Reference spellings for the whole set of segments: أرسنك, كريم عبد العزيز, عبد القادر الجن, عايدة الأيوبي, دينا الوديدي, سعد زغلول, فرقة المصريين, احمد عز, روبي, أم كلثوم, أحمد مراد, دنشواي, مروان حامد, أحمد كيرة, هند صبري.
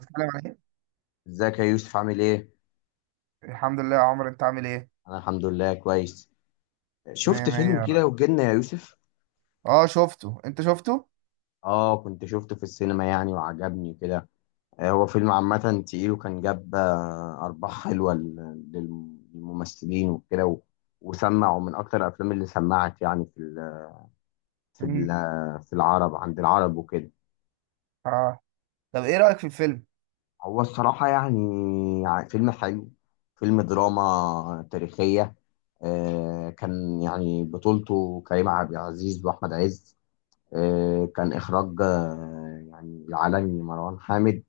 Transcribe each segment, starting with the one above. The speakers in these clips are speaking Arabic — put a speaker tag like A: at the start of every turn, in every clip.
A: السلام عليكم.
B: ازيك يا يوسف عامل ايه؟
A: الحمد لله يا عمرو، انت عامل ايه؟
B: انا الحمد لله كويس.
A: مية
B: شفت
A: مية
B: فيلم
A: يا رب.
B: كده وجنة يا يوسف؟
A: اه شفته، انت شفته؟
B: اه كنت شفته في السينما يعني وعجبني كده. هو فيلم عامة تقيل وكان جاب أرباح حلوة للممثلين وكده وسمع ومن أكتر الأفلام اللي سمعت يعني
A: مم.
B: في العرب عند العرب وكده.
A: اه، طب ايه رأيك في الفيلم؟
B: هو الصراحة يعني فيلم حلو، فيلم دراما تاريخية. كان يعني بطولته كريم عبد العزيز وأحمد عز. كان إخراج يعني العالمي مروان حامد.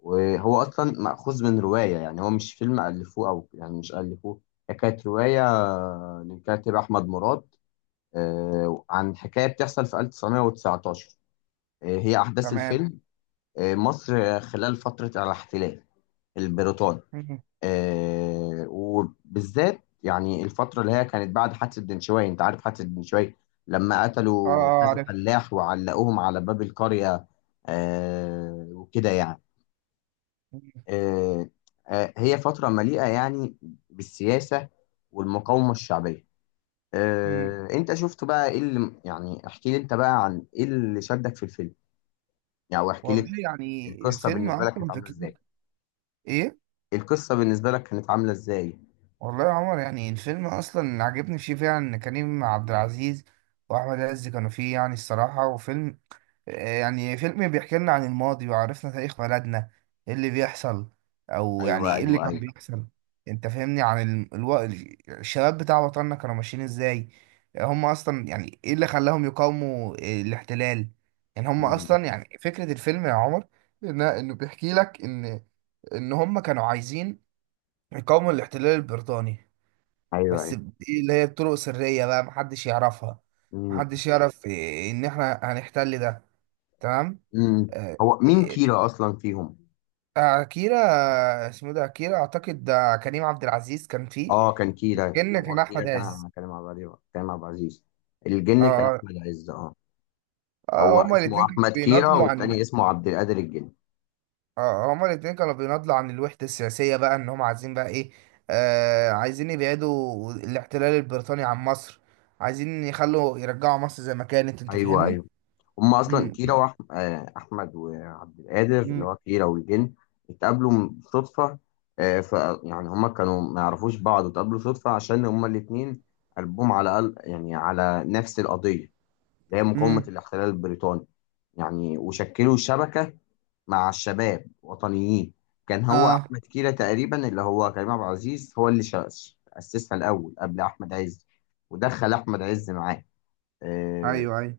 B: وهو أصلا مأخوذ من رواية، يعني هو مش فيلم ألفوه، أو يعني مش ألفوه. هي كانت رواية للكاتب أحمد مراد. عن حكاية بتحصل في 1919. هي أحداث
A: تمام.
B: الفيلم. مصر خلال فترة الاحتلال البريطاني.
A: مم.
B: آه وبالذات يعني الفترة اللي هي كانت بعد حادثة دنشواي، انت عارف حادثة دنشواي، لما
A: اه
B: قتلوا
A: اه
B: كذا
A: عارف.
B: فلاح وعلقوهم على باب القرية. آه وكده يعني.
A: مم.
B: آه. آه، هي فترة مليئة يعني بالسياسة والمقاومة الشعبية.
A: مم.
B: آه، انت شفت بقى ايه اللي يعني، احكي لي انت بقى عن ايه اللي شدك في الفيلم، يعني واحكي لي
A: والله يعني
B: القصة
A: الفيلم
B: بالنسبة لك كانت
A: اصلا
B: عاملة
A: فكرته
B: ازاي؟
A: ايه؟
B: القصة بالنسبة لك كانت عاملة ازاي؟
A: والله يا عمر، يعني الفيلم اصلا عجبني فيه فعلا ان كريم عبد العزيز واحمد عز كانوا فيه، يعني الصراحة، وفيلم يعني فيلم بيحكي لنا عن الماضي وعرفنا تاريخ بلدنا، ايه اللي بيحصل او يعني
B: ايوه،
A: ايه اللي
B: ايوه،
A: كان
B: ايوه.
A: بيحصل. انت فاهمني؟ عن الشباب بتاع وطننا كانوا ماشيين ازاي، هم اصلا يعني ايه اللي خلاهم يقاوموا الاحتلال. يعني هم
B: مم.
A: اصلا يعني فكرة الفيلم يا عمر انه بيحكي لك ان هم كانوا عايزين يقاوموا الاحتلال البريطاني،
B: ايوه.
A: بس دي اللي هي بطرق سرية بقى محدش يعرفها،
B: مم.
A: محدش يعرف إيه ان احنا هنحتل ده. تمام.
B: مم.
A: آه،
B: هو مين
A: يعني
B: كيرا اصلا فيهم؟
A: اكيرا، اسمه إيه ده، اكيرا اعتقد ده كريم عبد العزيز كان فيه.
B: اه، كان كيرا،
A: كان
B: هو
A: كان
B: كيرا
A: احمد عز.
B: كان مع بعض. كان مع عبد العزيز. الجن كان
A: اه
B: احمد عز، اه.
A: اه.
B: هو
A: هما
B: اسمه
A: الاتنين كانوا
B: احمد كيرا
A: بيناضلوا عن،
B: والتاني اسمه عبد القادر الجن.
A: اه هما الاتنين كانوا بيناضلوا عن الوحدة السياسية، بقى ان هما عايزين بقى ايه، آه عايزين يبعدوا الاحتلال البريطاني عن مصر، عايزين يخلوا يرجعوا مصر زي ما كانت. انت
B: ايوه،
A: فاهمني؟
B: ايوه. هما اصلا
A: امم.
B: كيرا واحمد وعبد القادر، اللي هو
A: امم.
B: كيرا والجن، اتقابلوا صدفه. آه، ف يعني هما كانوا ما يعرفوش بعض واتقابلوا صدفه، عشان هما الاتنين قلبهم على قلب، يعني على نفس القضيه، اللي هي مقاومه
A: امم.
B: الاحتلال البريطاني. يعني وشكلوا شبكه مع الشباب وطنيين. كان هو
A: اه.
B: احمد كيرة تقريبا، اللي هو كريم عبد العزيز، هو اللي اسسها الاول قبل احمد عز، ودخل احمد عز معاه. آه،
A: ايوه ايوه.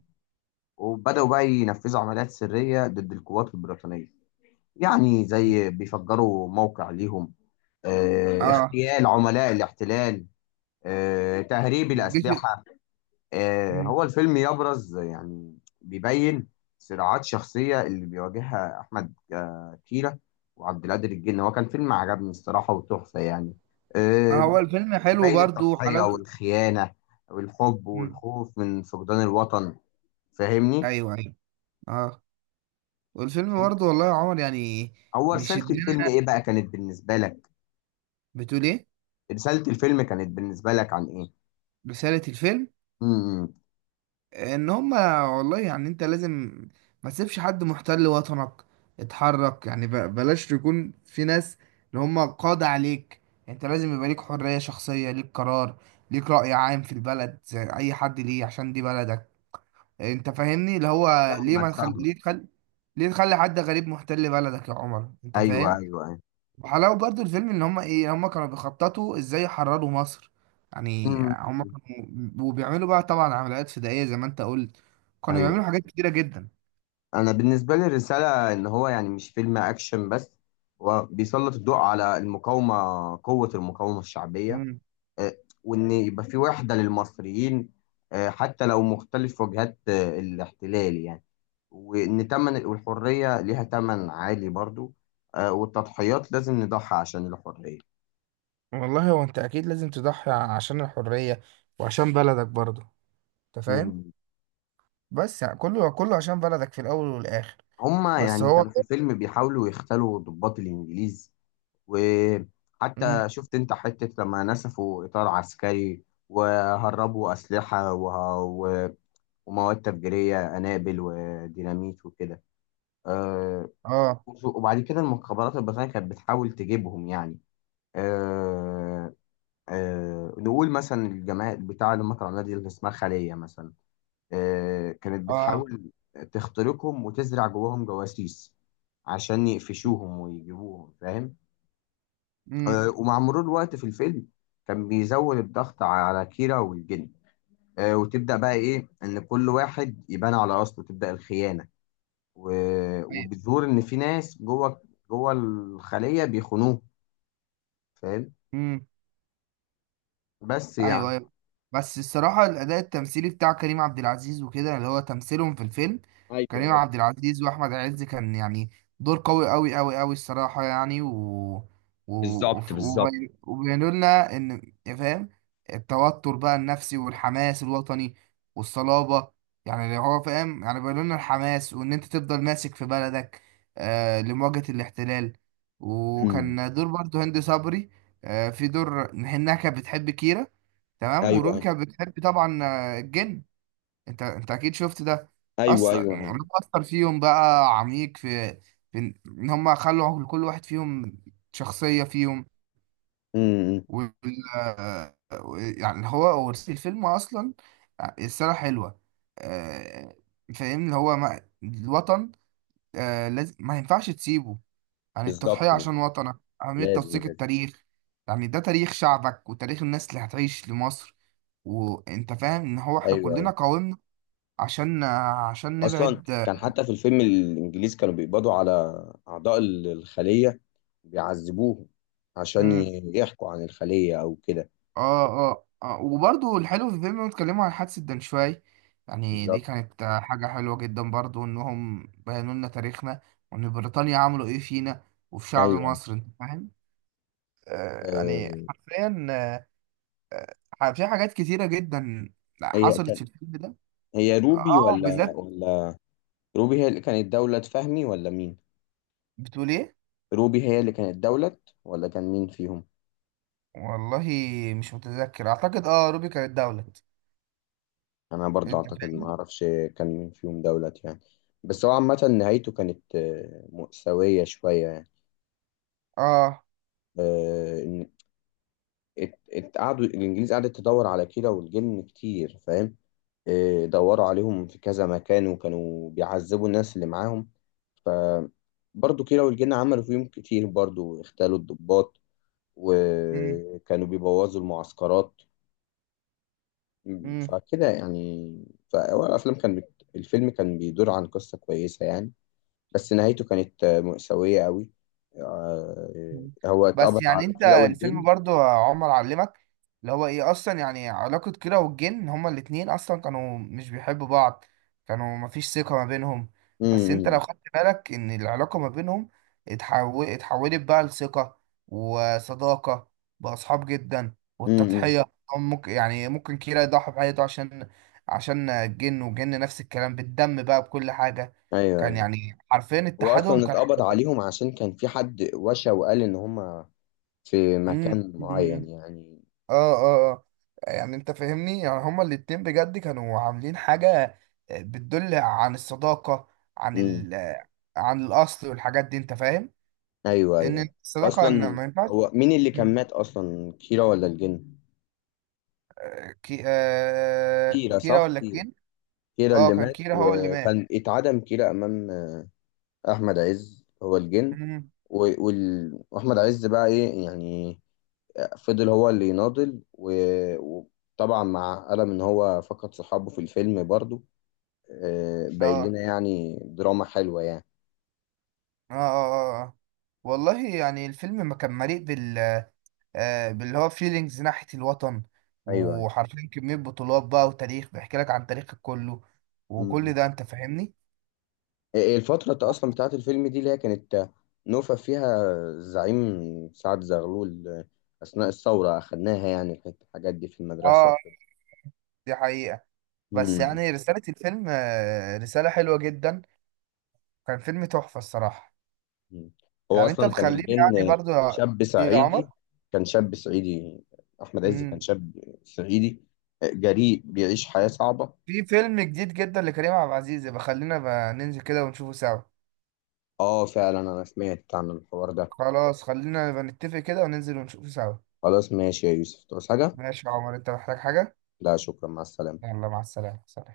B: وبداوا بقى ينفذوا عمليات سريه ضد القوات البريطانيه، يعني زي بيفجروا موقع ليهم،
A: اه.
B: اغتيال عملاء الاحتلال، تهريب
A: الجيش.
B: الاسلحه.
A: مم.
B: هو الفيلم يبرز يعني بيبين صراعات شخصية اللي بيواجهها أحمد كيرة وعبد القادر الجن. هو كان فيلم عجبني الصراحة وتحفة يعني.
A: آه
B: آه،
A: هو الفيلم حلو،
B: بيبين
A: برضو
B: التضحية
A: حلاوته.
B: والخيانة والحب
A: مم.
B: والخوف من فقدان الوطن. فاهمني؟
A: ايوه ايوه. اه والفيلم
B: أنت-
A: برضه والله يا عمر يعني
B: هو رسالة
A: بيشدنا.
B: الفيلم إيه بقى كانت بالنسبة لك؟
A: بتقول ايه؟
B: رسالة الفيلم كانت بالنسبة لك عن إيه؟
A: رسالة الفيلم
B: امم.
A: ان هما، والله يعني انت لازم ما تسيبش حد محتل وطنك، اتحرك، يعني بلاش يكون في ناس اللي هما قاضي عليك. انت لازم يبقى ليك حرية شخصية، ليك قرار، ليك رأي عام في البلد زي اي حد ليه، عشان دي بلدك. انت فاهمني؟ اللي هو ليه ما
B: فاهمك
A: تخلي،
B: فاهمك.
A: ليه تخلي، ليه تخلي حد غريب محتل بلدك يا عمر؟ انت
B: أيوه، أيوه،
A: فاهم؟
B: أيوه.
A: وحلاوة برضو الفيلم ان هم ايه، هم كانوا بيخططوا ازاي يحرروا مصر. يعني
B: امم.
A: هم كانوا وبيعملوا بقى طبعا عمليات فدائية زي ما انت قلت، كانوا بيعملوا
B: أيوه.
A: حاجات كتيرة جدا.
B: انا بالنسبه لي الرساله ان هو يعني مش فيلم اكشن بس، هو بيسلط الضوء على المقاومه، قوه المقاومه الشعبيه.
A: مم.
B: آه، وان يبقى في وحده للمصريين، حتى لو مختلف وجهات الاحتلال يعني. وان تمن، والحريه ليها تمن عالي برضو. والتضحيات لازم نضحي عشان الحريه.
A: والله هو انت اكيد لازم تضحي عشان الحرية وعشان بلدك برضو. انت فاهم؟
B: مم.
A: بس يعني كله كله عشان بلدك في الاول والاخر.
B: هما
A: بس
B: يعني
A: هو.
B: كانوا في الفيلم بيحاولوا يختلوا ضباط الانجليز،
A: مم.
B: وحتى شفت انت حتة لما نسفوا إطار عسكري وهربوا أسلحة ومواد تفجيرية، قنابل وديناميت وكده. أه...
A: اه
B: وبعد كده المخابرات البريطانية كانت بتحاول تجيبهم يعني. أه... نقول مثلا الجماعة بتاع اللي هم طلعوا نادي اللي اسمها خلية مثلا، كانت
A: اه.
B: بتحاول تخترقهم وتزرع جواهم جواسيس عشان يقفشوهم ويجيبوهم، فاهم؟ ومع مرور الوقت في الفيلم كان بيزود الضغط على كيرا والجن. وتبدأ بقى إيه، إن كل واحد يبان على أصله، تبدأ الخيانة، وبتظهر إن في ناس جوه الخلية بيخونوه، فاهم؟
A: امم.
B: بس
A: ايوه
B: يعني.
A: ايوه. بس الصراحه الاداء التمثيلي بتاع كريم عبد العزيز وكده، اللي هو تمثيلهم في الفيلم،
B: ايوه،
A: كريم عبد
B: ايوه.
A: العزيز واحمد عز، كان يعني دور قوي قوي قوي قوي الصراحه، يعني
B: بالظبط بالظبط.
A: وبينوا لنا ان، يا فاهم، التوتر بقى النفسي والحماس الوطني والصلابه، يعني اللي هو فاهم يعني بينوا لنا الحماس وان انت تفضل ماسك في بلدك آه لمواجهه الاحتلال.
B: امم.
A: وكان دور برضه هند صبري، آه في دور انها كانت بتحب كيرة، تمام،
B: ايوه،
A: وروبي كانت بتحب طبعا الجن. انت انت اكيد شفت ده،
B: ايوه،
A: اثر
B: ايوه،
A: يعني
B: ايوه.
A: اثر فيهم بقى عميق في ان إن هم خلوا لكل واحد فيهم شخصية فيهم.
B: امم.
A: وال آه، يعني هو ورث الفيلم اصلا السنة حلوة. آه، فاهمني اللي هو ما... الوطن لازم ما ينفعش تسيبه، عن
B: بالظبط
A: التضحية عشان
B: بالظبط.
A: وطنك، أهمية
B: لازم
A: توثيق
B: لازم.
A: التاريخ، يعني ده تاريخ شعبك وتاريخ الناس اللي هتعيش لمصر. وانت فاهم ان هو احنا
B: ايوه.
A: كلنا قاومنا عشان، عشان
B: اصلا
A: نبعد.
B: كان حتى في الفيلم الانجليز كانوا بيقبضوا على اعضاء الخليه، بيعذبوهم عشان
A: مم.
B: يحكوا عن الخليه او كده.
A: اه اه اه، وبرضو الحلو في الفيلم إنهم اتكلموا عن حادثة دنشواي، يعني دي
B: بالظبط.
A: كانت حاجة حلوة جدا برضو انهم بينوا لنا تاريخنا، وان بريطانيا عملوا ايه فينا وفي شعب
B: ايوه.
A: مصر. انت فاهم؟ آه يعني
B: آه،
A: حرفيا في حاجات كتيرة جدا
B: هي
A: حصلت
B: كان،
A: في الفيلم ده،
B: هي روبي
A: اه
B: ولا
A: بالذات.
B: ولا روبي هي اللي كانت دولة فهمي ولا مين؟
A: بتقول ايه؟
B: روبي هي اللي كانت دولة، ولا كان مين فيهم؟
A: والله مش متذكر، اعتقد اه روبي كانت دولة.
B: انا برضه
A: انت
B: اعتقد، ما
A: فاهمني؟
B: اعرفش كان مين فيهم دولة يعني. بس هو عامة نهايته كانت مأساوية شوية يعني.
A: اه.
B: آه، قعدوا الانجليز، قعدت تدور على كيرة والجن كتير، فاهم؟ إيه، دوروا عليهم في كذا مكان وكانوا بيعذبوا الناس اللي معاهم. ف برضه كيرة والجن عملوا فيهم كتير برضه، اغتالوا الضباط وكانوا بيبوظوا المعسكرات.
A: امم.
B: فكده يعني، فهو الافلام كان بت... الفيلم كان بيدور عن قصة كويسة يعني، بس نهايته كانت مأساوية قوي. هو اتقبض
A: بس
B: على
A: يعني انت
B: كيرة
A: الفيلم
B: والجن.
A: برضو يا عمر علمك اللي هو ايه، اصلا يعني علاقة كيرة والجن، هما الاتنين اصلا كانوا مش بيحبوا بعض، كانوا مفيش ثقة ما بينهم.
B: امم.
A: بس انت لو
B: امم.
A: خدت بالك ان العلاقة ما بينهم اتحولت بقى لثقة وصداقة، بقى اصحاب جدا،
B: امم، امم.
A: والتضحية، هم ممكن يعني ممكن كيرة يضحي بحياته عشان، عشان الجن، والجن نفس الكلام بالدم بقى بكل حاجة.
B: ايوه،
A: كان
B: أيوة.
A: يعني حرفيا
B: هو
A: اتحادهم
B: اصلا
A: كان.
B: اتقبض عليهم عشان كان في حد وشى وقال ان هم في
A: مم.
B: مكان معين يعني.
A: اه اه اه. يعني انت فاهمني، يعني هما الاتنين بجد كانوا عاملين حاجة بتدل عن الصداقة، عن
B: امم.
A: ال آه، عن الأصل والحاجات دي. انت فاهم
B: ايوه،
A: ان
B: ايوه.
A: الصداقة ان
B: اصلا،
A: ما ينفعش.
B: هو مين اللي كان
A: مم.
B: مات اصلا، كيرا ولا الجن؟ كيرا،
A: كيرا
B: صح،
A: ولا
B: كيرا.
A: كين؟
B: كيرا
A: اه
B: اللي
A: كان
B: مات،
A: كيرا هو اللي مات.
B: وكان اتعدم كيرا امام. احمد عز هو الجن.
A: مم.
B: واحمد عز بقى ايه يعني، فضل هو اللي يناضل، وطبعا مع ألم ان هو فقد صحابه في الفيلم برضو.
A: اه
B: باين
A: اه
B: لنا يعني دراما حلوة يعني.
A: اه اه آه. والله يعني الفيلم ما كان مليء بال باللي هو فيلينجز ناحية الوطن،
B: ايوه، ايوه.
A: وحرفيا كمية بطولات بقى، وتاريخ بيحكي لك عن تاريخك كله،
B: أمم.
A: وكل ده. انت فاهمني؟
B: إيه الفترة اصلا بتاعت الفيلم دي، اللي هي كانت نوفا فيها الزعيم سعد زغلول اثناء الثورة؟ اخدناها يعني الحاجات دي في المدرسة
A: اه
B: وكده.
A: دي حقيقة. بس
B: أمم.
A: يعني رسالة الفيلم رسالة حلوة جدا، كان فيلم تحفة الصراحة.
B: أمم. هو
A: يعني انت
B: اصلا كان
A: مخليني، يعني
B: الجن
A: برضو
B: شاب
A: ايه يا
B: صعيدي.
A: عمر.
B: كان شاب صعيدي احمد عز كان
A: مم.
B: شاب صعيدي، جريء، بيعيش حياة صعبة.
A: في فيلم جديد جدا لكريم عبد العزيز، يبقى خلينا بقى ننزل كده ونشوفه سوا.
B: اه فعلا، انا سمعت عن الحوار ده.
A: خلاص خلينا بقى نتفق كده وننزل ونشوفه سوا.
B: خلاص ماشي يا يوسف، تعوز حاجة؟
A: ماشي يا عمر، انت محتاج حاجة؟
B: لا شكرا، مع السلامة.
A: يلا مع السلامة، سلام.